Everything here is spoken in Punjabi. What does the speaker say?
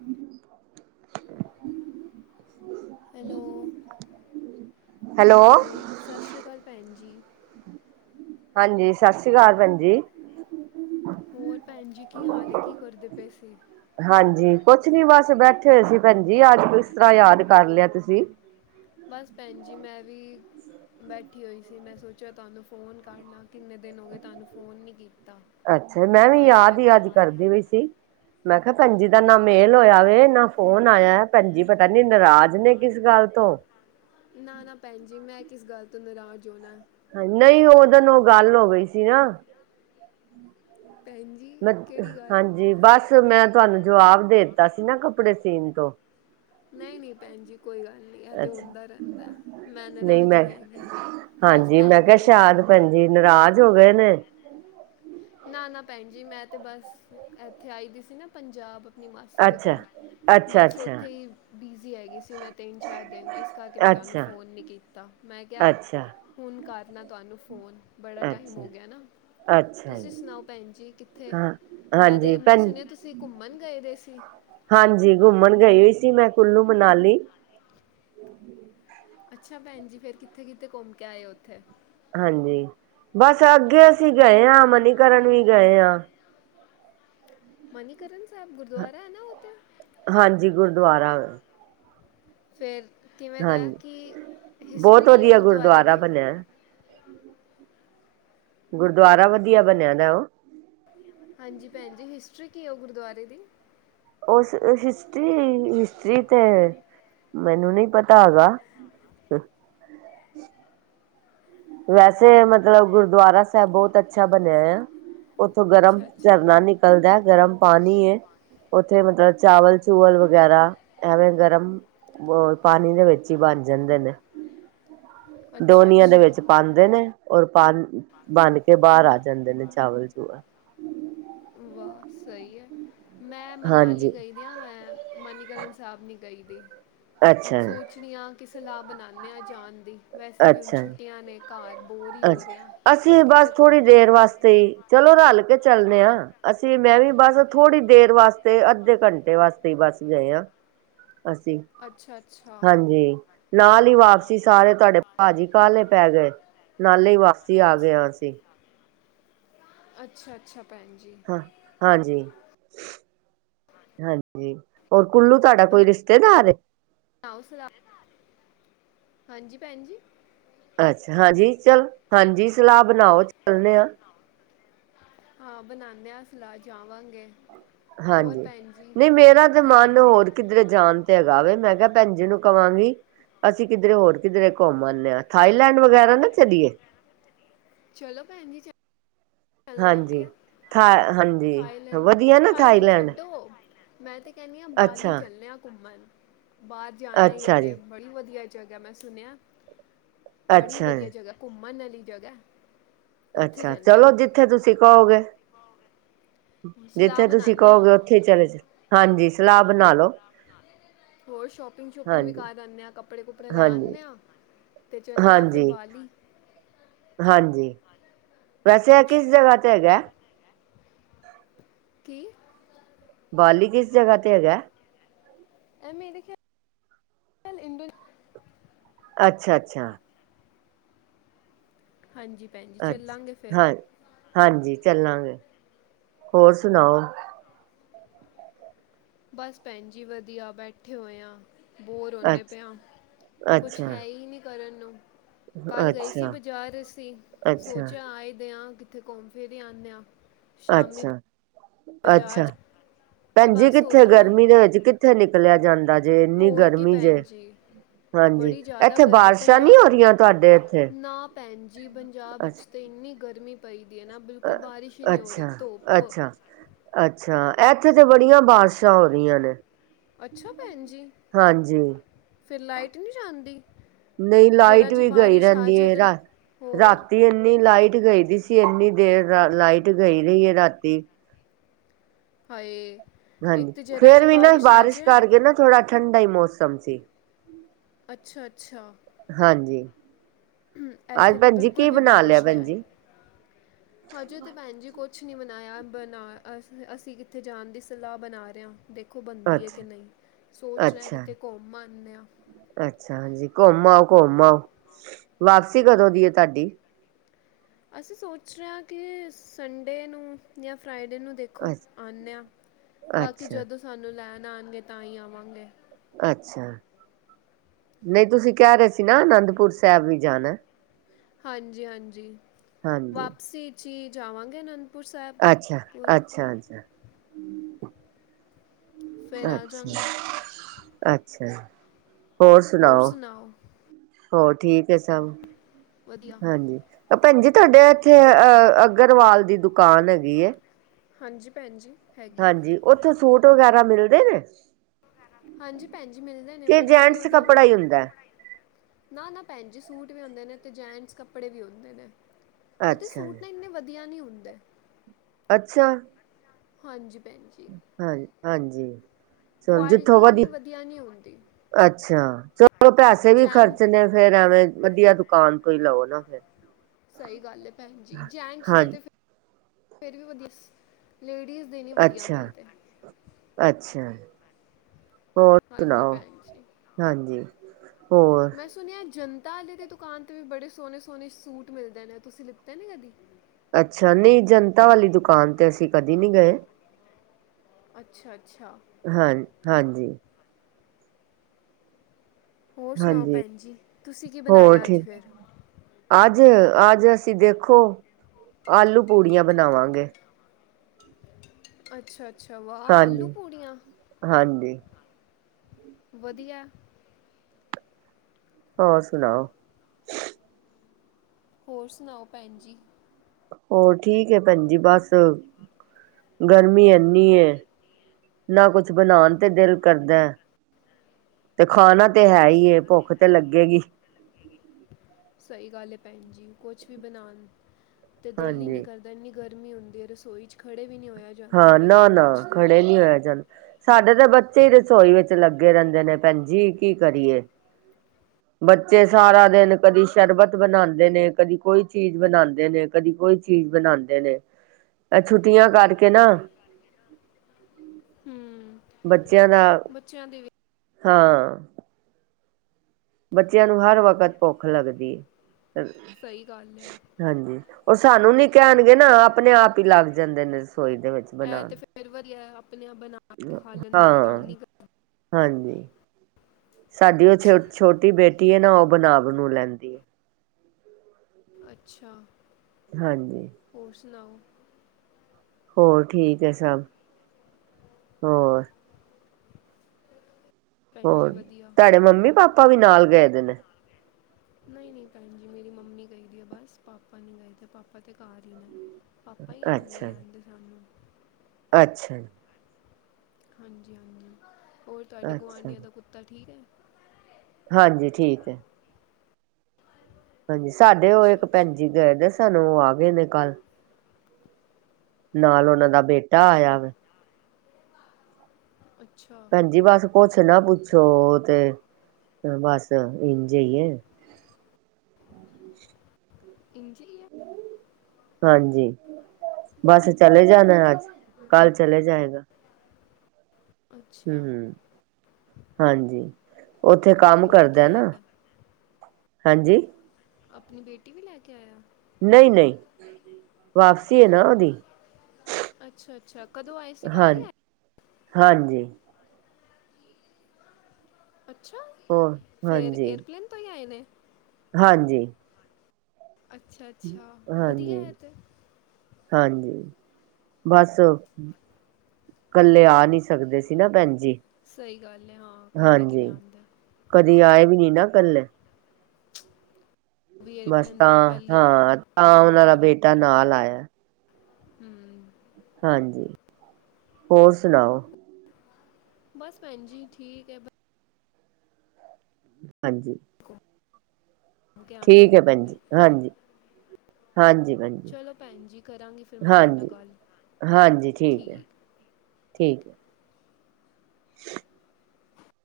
[inaudible] ਹੈਲੋ। ਹੈਲੋ, ਸਤਿ ਸ਼੍ਰੀ ਅਕਾਲ ਭੈਣ ਜੀ। ਹਾਂਜੀ, ਸਤਿ ਸ਼੍ਰੀ ਅਕਾਲ ਭੈਣ ਜੀ। ਹੋਰ ਭੈਣ ਜੀ ਕੀ ਹਾਲ ਏ, ਕੀ ਕਰਦੇ ਪਏ ਸੀ? ਹਾਂਜੀ ਕੁਛ ਨੀ ਬਸ ਬੈਠੇ ਹੋਏ ਸੀ ਭੈਣਜੀ ਅੱਜ ਕਿਸ ਤਰਾਂ ਯਾਦ ਕਰ ਲਿਆ ਤੁਸੀ। ਬਸ ਭੈਣ ਜੀ ਮੈਂ ਵੀ ਬੈਠੀ ਹੋਈ ਸੀ, ਮੈਂ ਸੋਚਿਆ ਤੁਹਾਨੂੰ ਫੋਨ ਕਰ ਲਾ। ਕਿੰਨੇ ਦਿਨ ਹੋ ਗਏ ਤੁਹਾਨੂੰ ਫੋਨ ਨੀ ਕੀਤਾ, ਬਸ ਫੇਰ ਕਰ ਏਂਵੇ ਸੀ ਮੈਂ ਕਿਹਾ ਭੈਣਜੀ ਦਾ ਨਾ ਮੇਲ ਹੋਇਆ ਵੇ, ਨਾ ਫੋਨ ਆਇਆ, ਭੈਣ ਜੀ ਪਤਾ ਨੀ ਨਾਰਾਜ਼ ਨੇ ਕਿਸ ਗੱਲ ਤੋਂ। ਨਾ-ਨਾ, ਭੈਣ ਜੀ ਮੈਂ ਕਿਸ ਗੱਲ ਤੋਂ ਨਾਰਾਜ਼ ਹੋਣਾ। ਹਾ, ਨਹੀ ੳਹ ਦਿਨ ਉਹ ਗੱਲ ਹੋ ਗਈ ਸੀ ਨਾ। ਭੈਣ ਜੀ ਮੈਂ ਕਿਹੜੀ ਗੱਲ ਹਾਂਜੀ ਬਸ ਮੈਂ ਤੁਹਾਨੂੰ ਜਵਾਬ ਦੇ ਤਾ ਸੀ ਨਾ ਕੱਪੜੇ ਸੀਣ ਤੋਂ। ਨਈ-ਨਈ ਭੈਣ ਜੀ ਕੋਈ ਗੱਲ ਨਹੀ, ਐ ਤੇ ਅੱਛਾ ਹੁੰਦਾ ਰਹਿੰਦਾ, ਮੈਂ ਨਹੀਂ ਨਾਰਾਜ਼ ਮੈਂ ਨੀ ਹੈਗੀ। ਬਸ ਹਾਂਜੀ ਮੈਂ ਭੈਣ ਕਿਹਾ ਜੀ, ਸ਼ਾਇਦ ਭੈਣਜੀ ਨਾਰਾਜ਼ ਹੋ ਗਏ ਨੇ। ਨਾ-ਨਾ ਭੈਣ ਜੀ ਮੈਂ ਤੇ ਬਸ ਇੱਥੇ ਆਈ ਦੀ ਸੀ ਨਾ ਪੰਜਾਬ ਅਪਣੀ ਮਾਸੀ ਦੇ ਅੱਛਾ ਘਰ ਅੱਛਾ ਬਸ ਅੱਛਾ ਉੱਥੇ ਹੀ ਬਿਜ਼ੀ ਹੈਗੀ ਸੀ ਮੈਂ ਤਿੰਨ-ਚਾਰ ਦਿਨ, ਇਸ ਕਰਕੇ ਮੈਂ ਤੁਹਾਨੂੰ ਅੱਛਾ, ਫੋਨ ਨੀ ਕੀਤ ਤਾਂ ਮੈਂ ਕਿਆ ਅੱਛਾ। ਹੁਣ ਕਰ ਲਾ ਤੁਹਾਨੂੰ ਫੋਨ, ਬੜਾ ਟਾਈਮ ਅੱਛਾ, ਹੋ ਗਿਆ ਨਾ। ਅੱਛਾ ਤੁਸੀਂ ਜੀ ਸੁਣਾਓ ਭੈਣ ਜੀ ਕਿੱਥੇ, ਹਾਂ ਮੈਂ ਹਾਂਜੀ ਦੇ ਮੈਂ ਭੈਣ ਸੁਣਿਆ ਤੁਸੀਂ ਘੁੰਮਣ ਗਏ ਦੇ ਸੀ। ਹਾਂਜੀ, ਘੁੰਮਣ ਗਈ ਹੋਈ ਸੀ ਮੈਂ ਕੁਲੂ ਮਨਾਲੀ, ਅੱਛਾ ਭੈਣ ਜੀ, ਫਿਰ ਕਿੱਥੇ-ਕਿੱਥੇ ਘੁੰਮ ਕੇ ਆਏ ਉੱਥੇ? ਹਾਂਜੀ, ਬਸ ਅੱਗੇ ਅਸੀਂ ਗਏ ਆ, ਮਨੀਕਰਨ ਵੀ ਗਏ ਆ। ਮਨੀਕਰਨ ਸਾਹਿਬ ਗੁਰਦੁਆਰਾ ਐ ਨੇ ਓ ਤੇ। ਹਾਂਜੀ, ਗੁਰਦੁਆਰਾ। ਫੇਰ ਕਿਵ ਹਾਂਜੀ, ਬੋਤ ਵਧੀਆ ਗੁਰਦੁਆਰੇ ਗੁਰਦੁਆਰਾ ਦੀ ਬਣਿਐ। ਗੁਰਦੁਆਰਾ ਵਧੀਆ ਬਣਿਐ ਦੇ ਓ। ਹਾਂਜੀ ਭੈਣ ਜੀ, ਹਿਸਟਰੀ ਕੀ ਏ ਗੁਰਦੁਆਰੇ ਦੀ? ਓਸ ਹਿਸਟਰੀ, ਹਿਸਟਰੀ ਤੇ ਮੈਨੂੰ ਨੀ ਪਤਾ ਹੈਗਾ। ਵੈਸੇ ਮਤਲਬ ਗੁਰਦੁਆਰਾ ਸੈਬ ਬੋਤ ਅੱਛਾ ਬਣਿਆ ਐ, ਉਥੋਂ ਗਰਮ ਅੱਛਾ ਅੱਛਾ ਝਰਨਾ ਨਿ ਨਿਕਲਦੈ ਗਰਮ ਪਾਨੀ ਏ, ਉਥੇ ਮਤਲਬ ਚਾਵਲ ਚੂਅਲ ਵਗੈਰਾ ਐਵੇਂ ਗਰਮ ਬੋ ਪਾਨੀ ਦੇ ਵਿਚ ਈ ਬਣ ਜਾਂਦੇ ਨੇ। ਦੋ ਅੱਛਾ ਨੀਆਂ ਦੇ ਅੱਛਾ ਵਿਚ ਬਾਨ ਦੇ ਨੇ ਔਰ ਪਾਨ ਬਣ ਕੇ ਬਾਰ ਆ ਜਾਂਦੇ ਨੇ ਚਾਵਲ-ਚੂਵਲ। ਵਾਅ ਸਈ ਐ, ਮੈਂ ਮਨਾਲੀ ਹਾਂਜੀ ਗਈ ਦੀਆ ਮੈਂ ਮਨੀਕਰਨ ਸਾਬ ਨੀ ਗਈ ਦੀ, ਹੁਣ ਅੱਛਾ ਜੀ ਸੋਚ ਨੀਆ ਕਿ ਸਲਾਹ ਬਨਾਨੇ ਆ ਜਾਨ ਦੀ। ਵੈਸੇ ਵੀ ਹੁਨ ਅੱਛਾ ਜੀ ਛੁੱਟੀਆਂ ਨੇ ਘਾਰ ਬੋਰ ਈ ਹੋ ਰੇ ਆਂ, ਅੱਛਾ ਅਸੀਂ ਬਸ ਕਿਤੇ ਥੋੜ੍ਹੀ ਘੁੰਮ ਦੇਰ ਆਂਨੇ ਆਂ। ਵਾਸਤੇ ਹੀ ਚਲੋ ਰਾੱਲ ਕੇ ਚੱਲਨੇ ਆਂ, ਅਸੀ ਵੀ ਮੈਂ ਵੀ ਬਾੱਸ ਥੋੜੀ ਦੇਰ ਵਾਸਤੇ, ਅੱਧੇ ਘੰਟੇ ਵਾਸਤੇ ਈ ਬਾੱਸ ਗਏ ਆਂ। ਅਸੀ, ਅੱਛਾ ਅੱਛਾ ਹਾਂਜੀ। ਨਾਲ ਈ ਵਾਪਸੀ, ਸਾਰੇ ਤੂਆਡੇ ਭਾਜੀ ਕ੍ਹਾਲੇ ਪੈ ਗਏ, ਨਾਲੇ ਈ ਵਾਪਸੀ ਆਗੇ ਆਂ ਅਸੀ। ਅੱਛਾ, ਅੱਛਾ ਭੈਨ ਜੀ। ਹਾਂ, ਹਾਂਜੀ। ਹਾਂਜੀ, ਹੋਰ ਕੁੱਲੂ ਤੂਆਡਾ ਕੋਈ ਰਿਸ਼ਤੇਦਾਰ ਏ? ਓ ਸਲਾਅ [inaudible] ਹਾਂਜੀ ਭੈਨ ਜੀ? ਅੱਛਾ ਹਾਂਜੀ ਚਲ ਹਾਂਜੀ ਸਲਾਹ ਬਨਾਓ ਚੱਲਨੇ ਆਂ। ਹਾਂ, ਬਨਾਨੇ ਆਂ ਸਲਾਅ, ਜਾਵਾਂਗੇ। ਹੋਰ ਹਾਂਜੀ, ਭੈਣ ਜੀ ਨੀ ਮੇਰਾ ਤੇ ਕੀ ਮਨ ਕਰਦੇ ਪਿਓ ਹੋਰ ਕਿਧਰੇ ਜਾਨ ਤੇ ਹੈਗਾ ਵੇ, ਮੈਂ ਕੇਆ ਭੈਨ ਜੀ ਨੂੰ ਕਵਾਂਗੀ, ਅਸੀ ਕਿਦਰੇ ਹੋਰ ਕਿਦਰੇ ਘੁੰਮ ਆਂਨੇ ਆ। ਥਾਈਲੈਂਡ ਵਗੈਰਾ ਨਾ ਚਲੀਏ? ਚਲੋ ਭੈਨ ਜੀ ਚ ਚਲਨਾ ਹੈ ਹਾਂਜੀ ਵਈ, ਥਾ ਹਾਂਜੀ ਥਾਈਲੈਂਡ, ਵਧੀਆ ਨਾ ਥਾਈਲੈਂਡ ਛੱਡੋ ਮੈਂ ਤੇ ਕੈਹਨੀ ਆਂ ਬਾਲੀ ਅੱਛਾ ਚੱਲਨੇ ਆ ਘੁੰਮਨ, ਬਾਹਰ ਜਾਨਾ ਈ ਏ ਅੱਛਾ ਤੇ। ਜੀ ਬੜੀ ਵਦੀਆ ਜਗਹ ਐ, ਮੈਂ ਸੁਨੇਆ ਬੜੀ ਅੱਛਾ ਵਦੀਆ ਜਗਾਹ, ਘੁੰਮਣ ਅਲੀ ਜਗਹ ਐ ਅੱਛਾ, ਚਲੋ ਜਿੱਥੇ ਤੁਸੀ ਕੌਗੇ। ਹੁਣ ਸਲਾਹ ਜਿੱਥੇ ਤੂਸੀ ਬਣਾਉਂਦੇ ਆ ਕੌਗੇ, ਓਥੇ ਈ ਚਲੇ, ਹਾਂਜੀ ਸਲਾਹ ਬਨਾ ਲੋ। ਹੋਰ ਸ਼ੋਪਿੰਗ-ਸ਼ੂਪਿੰਗ ਵੀ ਕਰ ਆਨੇ ਆਂ, ਕੱਪੜੇ-ਕੁਪੜੇ ਲੈ ਹਾਂਜੀ ਆਨੇ ਆਂ। ਤੇ ਚਲਨੇ ਆਂ ਫੇਰ ਹਾਂਜੀ ਬਾਲੀ। ਹਾਂਜੀ, ਵੈਸੇ ਐ ਕਿਸ ਜਗਾਹ ਤੇ ਹੈਗੈ? ਕੀ? ਬਾਲੀ ਕਿਸ ਜਗਾਹ ਤੇ ਹੈਗਾ ਐ? ਐ ਮੇਰੇ ਖਆਲ ਅਲ ਇਂਡੋਨ ਅੱਛਾ, ਅੱਛਾ। ਹਾਂਜੀ, ਭੈਣ ਜੀ ਅੱਛਾ, ਚੱਲਾਂਗੇ ਫਿਰ ਹਾਂ, ਹਾਂਜੀ ਚੱਲਾਂਗੇ, ਹੋਰ ਸੁਨਾਓ? ਬਸ ਭੈਨ ਜੀ ਵਧੀਆ, ਬੈਠੇ ਹੋਏ ਆਂ। ਬੋਰ ਹੋਨੇ ਅੱਛਾ ਪੇਆਂ, ਕੁੱਛ ਅੱਛਾ ਹੈ ਈ ਨੀ ਕਰਨ ਨੂੰ। ਕਾੱਲ ਗਈ ਸੀ ਅੱਛਾ ਬਾਜਾਰ ਅਸੀ, ਅੱਛਾ ਸੋਚੇਆ ਆਏ ਦੇਆਂ, ਕਿੱਥੇ ਘੁੰਮ ਫਿਰ ਈ ਆਨੇ ਆਂ। ਅੱਛਾ, ਅੱਛਾ। 'ਚ ਤੇ ਭੈਨਜੀ ਬਸ ਕਿੱਥੇ ਉੱਧਰੋਂ ਗਰਮੀ ਦੇ ਵਿਚੱ ਕਿੱਥੇ ਨਿਕਲੇਆ ਜਾਂਦਾ ਜੇ, ਇੰਨੀ ਹੋਰ ਕੀ ਗਰਮੀ ਜੇ। ਭੈਣ ਜੀ ਹਾਂਜੀ ਬੜੀ ਜਾਦਾ ਇੱਥੇ ਗਰਮੀ, ਬਾਰਿਸ਼ਾਂ ਨੀ ਪੰਜਾਬ ਹੋ ਰਹੀਆਂ ਤੁਹਾਡੇ [unintelligible] ਇੱਥੇ ਨਾ ਭੈਨ ਜੀ ਪੰਜਾਬ ਇਚ ਅੱਛਾ ਤੇ ਇੰਨੀ ਗਰਮੀ ਪਈ ਦੀ ਹੈ ਨਾ, ਬਿਲਕੁਲ ਬਾਰਿਸ਼ ਹੀ ਨਹੀਂ ਹੋ ਰਹੀ ਅੱਛਾ ਧੁੱਪ ਅੱਛਾ ਅੱਛਾ ਏਥੇ ਤੇ ਬੜੀਆਂ ਬਾਰਿਸ਼ਾਂ ਹੋ ਰਹੀਆਂ ਨੇ ਅੱਛਾ ਭੈਣ ਜੀ ਹਾਂਜੀ ਫਿਰ ਲਾਈਟ ਨਹੀਂ ਜਾਂਦੀ ਨਹੀਂ ਜਰਾ ਲਾਈਟ ਜੀ ਵੀ ਗਈ ਬਾਰਿਸ਼ ਆ ਰਹਿੰਦੀ ਜਾਏ ਤੇ ਹੈ ਹੋਰ ਰਾਤੀ ਇੰਨੀ ਲਾਈਟ ਗਈ ਦੀ ਸੀ ਇੰਨੀ ਦੇਰ ਲਾਈਟ ਗਈ ਰਹੀ ਹੈ ਰਾਤੀ ਹਾਏ ਇੱਕ ਹਾਂਜੀ ਤੇ ਜਰਾ ਫੇਰ ਜੀ ਵੀ ਨਾ ਆ ਬਾਰਿਸ਼ ਜਾਏ ਕਰਕੇ ਨਾ ਥੋੜਾ ਠੰਡਾ ਹੀ ਮੌਸਮ ਸੀ ਅੱਛਾ ਅੱਛਾ ਹਾਂਜੀ ਇੱਥੇ ਅੱਜ ਤੇ ਭੈਣ ਜੀ ਬਿਲਕੁਲ ਕੀ ਵੀ ਬਣਾ ਲਿਆ ਬਾਰਿਸ਼ ਨਈ ਆ ਭੈਣ ਰਈ। ਜੀ ਹਜੇ ਤਾਂ ਭੈਣ ਜੀ ਕੁਛ ਨਈ ਮਨਾਇਆ ਬਣਾ ਅ ਅਸੀਂ ਕਿੱਥੇ ਜਾਣ ਦੀ ਸਲਾਹ ਬਣਾ ਰਏ ਆਂ। ਦੇਖੋ ਬਣਦੀ ਏ ਕਿ ਅੱਛਾ ਨਈ ਸੋਚ ਰਿਆ ਅੱਛਾ ਕਿਤੇ ਘੁੰਮ ਆਣੇ ਆਂ। ਅੱਛਾ ਹਾਂਜੀ ਘੁੰਮ ਆਓ-ਘੁੰਮ ਆਓ ਵਾਪਸੀ ਕਦੋਂ ਦੀ ਤੁਹਾਡੀ ਅਸੀਂ ਸੋਚ ਰਏ ਆਂ ਕਿ ਸੰਡੇ ਨੂੰ ਜਾਂ ਫਰਾਈਡੇ ਨੂੰ ਦੇ ਦੇਖੋ ਅੱਛਾ ਆਣੇ ਆਂ ਬਾਕੀ ਅੱਛਾ ਜਦੋਂ ਸਾਨੂੰ ਲੈਣ ਆਣਗੇ ਤਾਂ ਹੀ ਆਵਾਂਗੇ। ਅੱਛਾ ਨਈ ਤੁਸੀਂ ਕੈ ਰਏ ਸੀ ਨਾ ਅਨੰਦਪੁਰ ਸਾਹਿਬ ਵੀ ਜਾਣਾ। ਹਾਂਜੀ-ਹਾਂਜੀ ਹਾਂਜੀ ਵਾਪਸੀ 'ਚੀ ਜਾਵਾਂਗੇ ਅਨੰਦ ਅੱਛਾ-ਅੱਛਾ-ਅੱਛਾ ਫਿਰ ਆ ਜਾਾਂਗੇ ਅੱਛਾ-ਅੱਛਾ ਜੀ ਹੋਰ ਸੁਣਾਓ। ਹੋਰ ਠੀਕ ਏ ਸਭ ਵਧੀਆ ਹਾਂਜੀ। ਅ ਭੈਣ ਜੀ ਤੁਹਾਡੇ ਇੱਥੇ ਅ ਅਗਰਵਾਲ ਦੀ ਦੁਕਾਨ ਹੈਗੀ ਏ। ਹਾਂਜੀ ਭੈਣ ਜੀ। ਹੈਗੀ ਹੈ। ਹਾਂਜੀ ਉੱਥੇ ਸੂਟ ਵਗੈਰਾ ਮਿਲਦੇ ਨੇ। ਹਾਂਜੀ ਭੈਣ ਜੀ ਮਿਲਦੇ ਨੇ ਕਿ ਬੜੇ ਵਧੀਆ- ਜੈਂਟਸ ਵਧੀਆ ਕੱਪੜਾ ਹੀ ਮਿਲਦੇ ਨੇ। ਹੁੰਦਾ ਨਾ-ਨਾ ਭੈੇਣ ਜੀ ਸੂਟ ਵੀ ਹੁੰਦੇ ਨੇ ਅਤੇ ਜੈਂਟਸ ਕੱਪੜੇ ਵੀ ਹੁੰਦੇ ਨੇ। ਉਦੇ ਅੱਛਾ ਸੂਟ ਨਾ ਇੰਨੇ ਵਧੀਆ ਨਈ ਹੁੰਦੇ। ਅੱਛਾ ਹਾਂਜੀ ਭੈਣ ਜੀ। ਹਾਂਜੀ-ਹਾਂਜੀ ਚਲ ਜਿੱਥੋਂ ਕੁਆਲਿਟੀ ਵਧੀ ਇੰਨੀ ਵਧੀਆ ਨਹੀਂ ਹੁੰਦੀ ਅੱਛਾ 'ਚ ਚਲੋ ਪੈਸੇ ਵੀ ਜੈਂਟ ਖਰਚਣੇ ਫਿਰ ਐਵੇਂ ਵਧੀਆ ਦੁਕਾਨ ਤੋਂ ਹੀ ਲਓ ਨਾ ਫਿਰ ਸਹੀ ਗੱਲ ਏ ਭੈਣਜੀ ਜੈਂਟਸ ਦੇ ਹਾਂਜੀ ਤੇ ਫਿਰ ਵੀ ਵਧੀਆ ਲੇਡੀਜ਼ ਦੇ ਨਹੀਂ ਵਧੀਆ ਮਿਲਦੇ ਅੱਛਾ-ਅੱਛਾ ਹੋਰ ਹਾਂਜੀ ਸੁਣਾਓ ਭੈਣ ਜੀ ਹਾਂਜੀ ਹੋਰ ਮੈਂ ਸੁਣਿਆ ਜਨਤਾ ਆਲੇ ਦੀ ਦੁਕਾਨ ਤੇ ਵੀ ਬੜੇ ਸੋਣੇ-ਸੋਣੇ ਸੂਟ ਮਿਲਦੇ ਨੇ ਤੁਸੀਂ ਲਿੱਤੇ ਨੇ ਕਦੀ ਅੱਛਾ ਨਈ ਜਨਤਾ ਵਾਲੀ ਦੁਕਾਨ ਤੇ ਅਸੀਂ ਕਦੇ ਨਈ ਗਏ। ਅੱਛਾ-ਅੱਛਾ ਹਾਂ ਹਾਂਜੀ। ਹੋਰ ਸੁਣਾਓ ਹਾਂਜੀ ਭੈਣ ਜੀ ਤੁਸੀਂ ਕੀ ਬਣਾਇਆ ਅੱਜ ਫਿਰ ਅੱਜ-ਅੱਜ ਅਸੀਂ ਦੇਖੋ ਆਲੂ ਪੂੜੀਆਂ ਬਣਾਵਾਂਗੇ। ਅੱਛਾ-ਅੱਛਾ ਵਾਹ ਆਲੂ ਹਾਂਜੀ ਪੂੜੀਆਂ ਹਾਂਜੀ ਵਧੀਆ ਹੋਰ ਸੁਣਾਓ। ਹੋਰ ਸੁਣਾਓ ਭੈਣ ਜੀ। ਹੋਰ ਠੀਕ ਏ ਭੈਣ ਜੀ ਬਸ ਗਰਮੀ ਏਨੀ ਏ। ਨਾ ਕੁਛ ਬਣਾਣ ਤੇ ਦਿਲ ਕਰਦਾ ਤੇ ਖਾਣਾ ਤੇ ਹੈ ਈ ਏ ਭੁੱਖ ਤੇ ਲੱਗੇਗੀ। ਸਈ ਗੱਲ ਏ ਭੈਣ ਜੀ ਕੁਛ ਵੀ ਬਣਾਣ ਤੇ ਦਿਲ ਈ ਨਈ ਹਾਂਜੀ ਕਰਦਾ ਇੰਨੀ ਗਰਮੀ ਹੁੰਦੀ ਏ ਰਸੋਈ 'ਚ ਖੜ੍ਹੇ ਵੀ ਨਈ ਹੋਇਆ। ਜਾਂਦਾ ਹਾਂ ਇੰਨੀ ਨਾ-ਨਾ ਗਰਮੀ 'ਚ ਤੇ ਖੜੇ ਨਈ ਹੋਇਆ ਜਾਨ ਸਾਡੇ ਤਾਂ ਬੱਚੇ ਈ ਰਸੋਈ ਵਿੱਚ ਲੱਗੇ ਰੈਂਦੇ ਨੇ ਭੈਣ ਜੀ ਕੀ ਕਰੀਏ। ਬੱਚੇ ਸਾਰਾ ਦਿਨ ਕਦੀ ਸ਼ਰਬਤ ਬਣਾਂਦੇ ਨੇ ਕਦੀ ਕੋਈ ਚੀਜ਼ ਬਣਾਂਦੇ ਨੇ। ਕਦੀ ਕੋਈ ਚੀਜ਼ ਬਣਾਂਦੇ ਨੇ ਐ ਛੁੱਟੀਆਂ ਕਰਕੇ ਨਾ ਹੂੰ ਬੱਚੇਆਂ ਦਾ ਬੱਚਿਆਂ ਦੇ ਵੀ ਹਾਂ। ਬੱਚੇਆਂ ਨੂੰ ਹਰ ਵਕਤ ਭੁੱਖ ਲੱਗਦੀ ਐ। ਸਈ ਗੱਲ ਐ। ਹਾਂਜੀ ਓ ਸਾਨੂੰ ਨੀ ਕੈਣਗੇ ਨਾ ਆਪਣੇ ਆਪ ਈ ਲੱਗ ਜਾਂਦੇ ਨੇ ਰਸੋਈ ਚ ਐ ਤੇ ਫੇਰ ਵਦੀਆ ਆਪਣੇ ਆਪ ਬਣਾ ਕੇ ਖਾ ਲੈਂਦੇ ਨੇ ਹਾਂ ਤਾਂਹੀ। ਹਾਂਜੀ। ਸਾਡੀ ਓ ਛੋ ਛੋਟੀ ਬੇਟੀ ਏ ਨਾ ਓ ਬਣਾ ਬਣੂ ਨੂੰ ਲੈਂਦੀ ਐ। ਅੱਛਾ। ਹਾਂਜੀ। ਹੋਰ ਸੁਣਾਓ? ਹੋਰ ਠੀਕ ਐ ਸਬ। ਹੋਰ? ਭੈਣ ਜੀ ਹੋਰ ਵਧੀਆ ਤੁਆਡੇ ਮੰਮੀ ਪਾਪਾ ਵੀ ਨਾਲ ਗਏ ਨੇ? ਨਈ-ਨਈਂ ਭੈਣ ਜੀ ਮੇਰੀ ਮੰਮੀ ਗਈ ਦੀ ਐ ਬਸ ਪਾਪਾ ਨੀ ਗਏ ਤੇ ਪਾਪਾ ਤਾਂ ਘਰ ਈ ਨੇ। ਪਾਪਾ ਈ ਆਣਗੇ ਅੱਛਾ ਜੀ ਲੈਂਨ ਤੇ ਸਾਨੂੰ। ਅੱਛਾ। ਹਾਂਜੀ-ਹਾਂਜੀ, ਹੋਰ ਤੁਹਾਡੇ ਅੱਛਾ ਗੁਆਂਢੀਆਂ ਜੀ ਦਾ ਕੁੱਤਾ ਠੀਕ ਐ? ਹਾਂਜੀ ਠੀਕ ਐ। ਹਾਂਜੀ ਸਾਡੇ ਓ ਅੱਛਾ ਇੱਕ ਅੱਛਾ ਭੈਣਜੀ। ਗਏ ਦੇ ਸਾਨੂੰ ਓ ਆ ਗਏ ਨੇ ਕੱਲ, ਨਾਲ ਓਨਾਂ ਦਾ ਬੇਟਾ ਟਾ ਅੱਛਾ ਆਏਆ। ਅੱਛਾ ਭੈਣਜੀ ਬਸ ਕੁਛ ਨਾ ਪੁੱਛੋ ਓ ਤੇ ਬਸ ਇੰਜ ਈ ਐ। ਇੰਜ ਈ ਐ। ਹਾਂਜੀ, ਬਸ ਚਲੇ ਜਾਣਾ ਅੱਜ। ਕੱਲ ਚਲੇਆ ਜਾਏਗਾ। ਅੱਛਾ ਹੂੰ ਹਾਂਜੀ, ਓਥੇ ਕੁੜੀ ਕੰਮ ਵੀ ਲੈ ਕੇ ਕਰਦੈ ਆਇਆ ਨਾ। ਹੈ? ਹਾਂਜੀ। ਆਪਣੀ ਬੇਟੀ ਵੀ ਲੈ ਕੇ ਆਏਆ? ਨਈਂ-ਨਈ ਵਾਪਸੀ ਐ ਨਾ ਓਦੀ ਅੱਛਾ-ਅੱਛਾ। ਹਾਂਜੀ-ਹਾਂਜੀ। ਅੱਛਾ, ਹੋਰ ਫੇਰ ਹਾਂਜੀ ਏਅਰਪਲੇਨ ਤੋਂ ਈ ਆਏ ਨੇ? ਹਾਂਜੀ। ਅੱਛਾ-ਅੱਛਾ ਹਾਂਜੀ ਵਦੀਆ ਐ ਤੇ। ਹਾਂਜੀ, ਬਸ ਕੱਲੇ ਆ ਨੀ ਸਕਦੇ ਸੀ ਨਾ ਭੈਣ ਜੀ। ਸਈ ਗੱਲ ਐ ਹਾਂ ਕੱਲੇ ਕਿਵੇਂ ਹਾਂਜੀ ਔਂਦੇ। ਕਦੀ ਆਏ ਵੀ ਨੀ ਨਾ ਕੱਲੇ। ਓ ਵੀ ਬਸ ਏਅਰਪਲੇਨ ਤਾਂ ਤੇ ਪੈਲੀ ਵਾਰ ਹਾਂ ਤਾਂ ਉਹਨਾਂ ਦਾ ਡਰ ਬੇਟਾ ਲੱਗਦੈ। ਨਾਲ ਆਇਆ ਹੂੰ। ਹਾਂਜੀ, ਹੋਰ ਸੁਣਾਓ? ਬਸ ਭੈਣ ਜੀ ਠੀਕ ਐ। ਹਾਂਜੀ ਬਸ ਘੁੰਮ ਕੇ ਆਉਂਦੇ ਠੀਕ ਐ ਭੈਣ ਜੀ, ਹਾਂਜੀ ਹਾਂਜੀ ਭੈਣ ਜੀ। ਚਲੋ ਭੈਣ ਜੀ ਕਰਾਂਗੀ ਫਿਰ ਮੈਂ ਤੁਹਾਡੇ ਨਾਲ ਹਾਂਜੀ ਗੱਲ, ਹਾਂਜੀ ਹੈ ਠੀਕ। ਠੀਕ।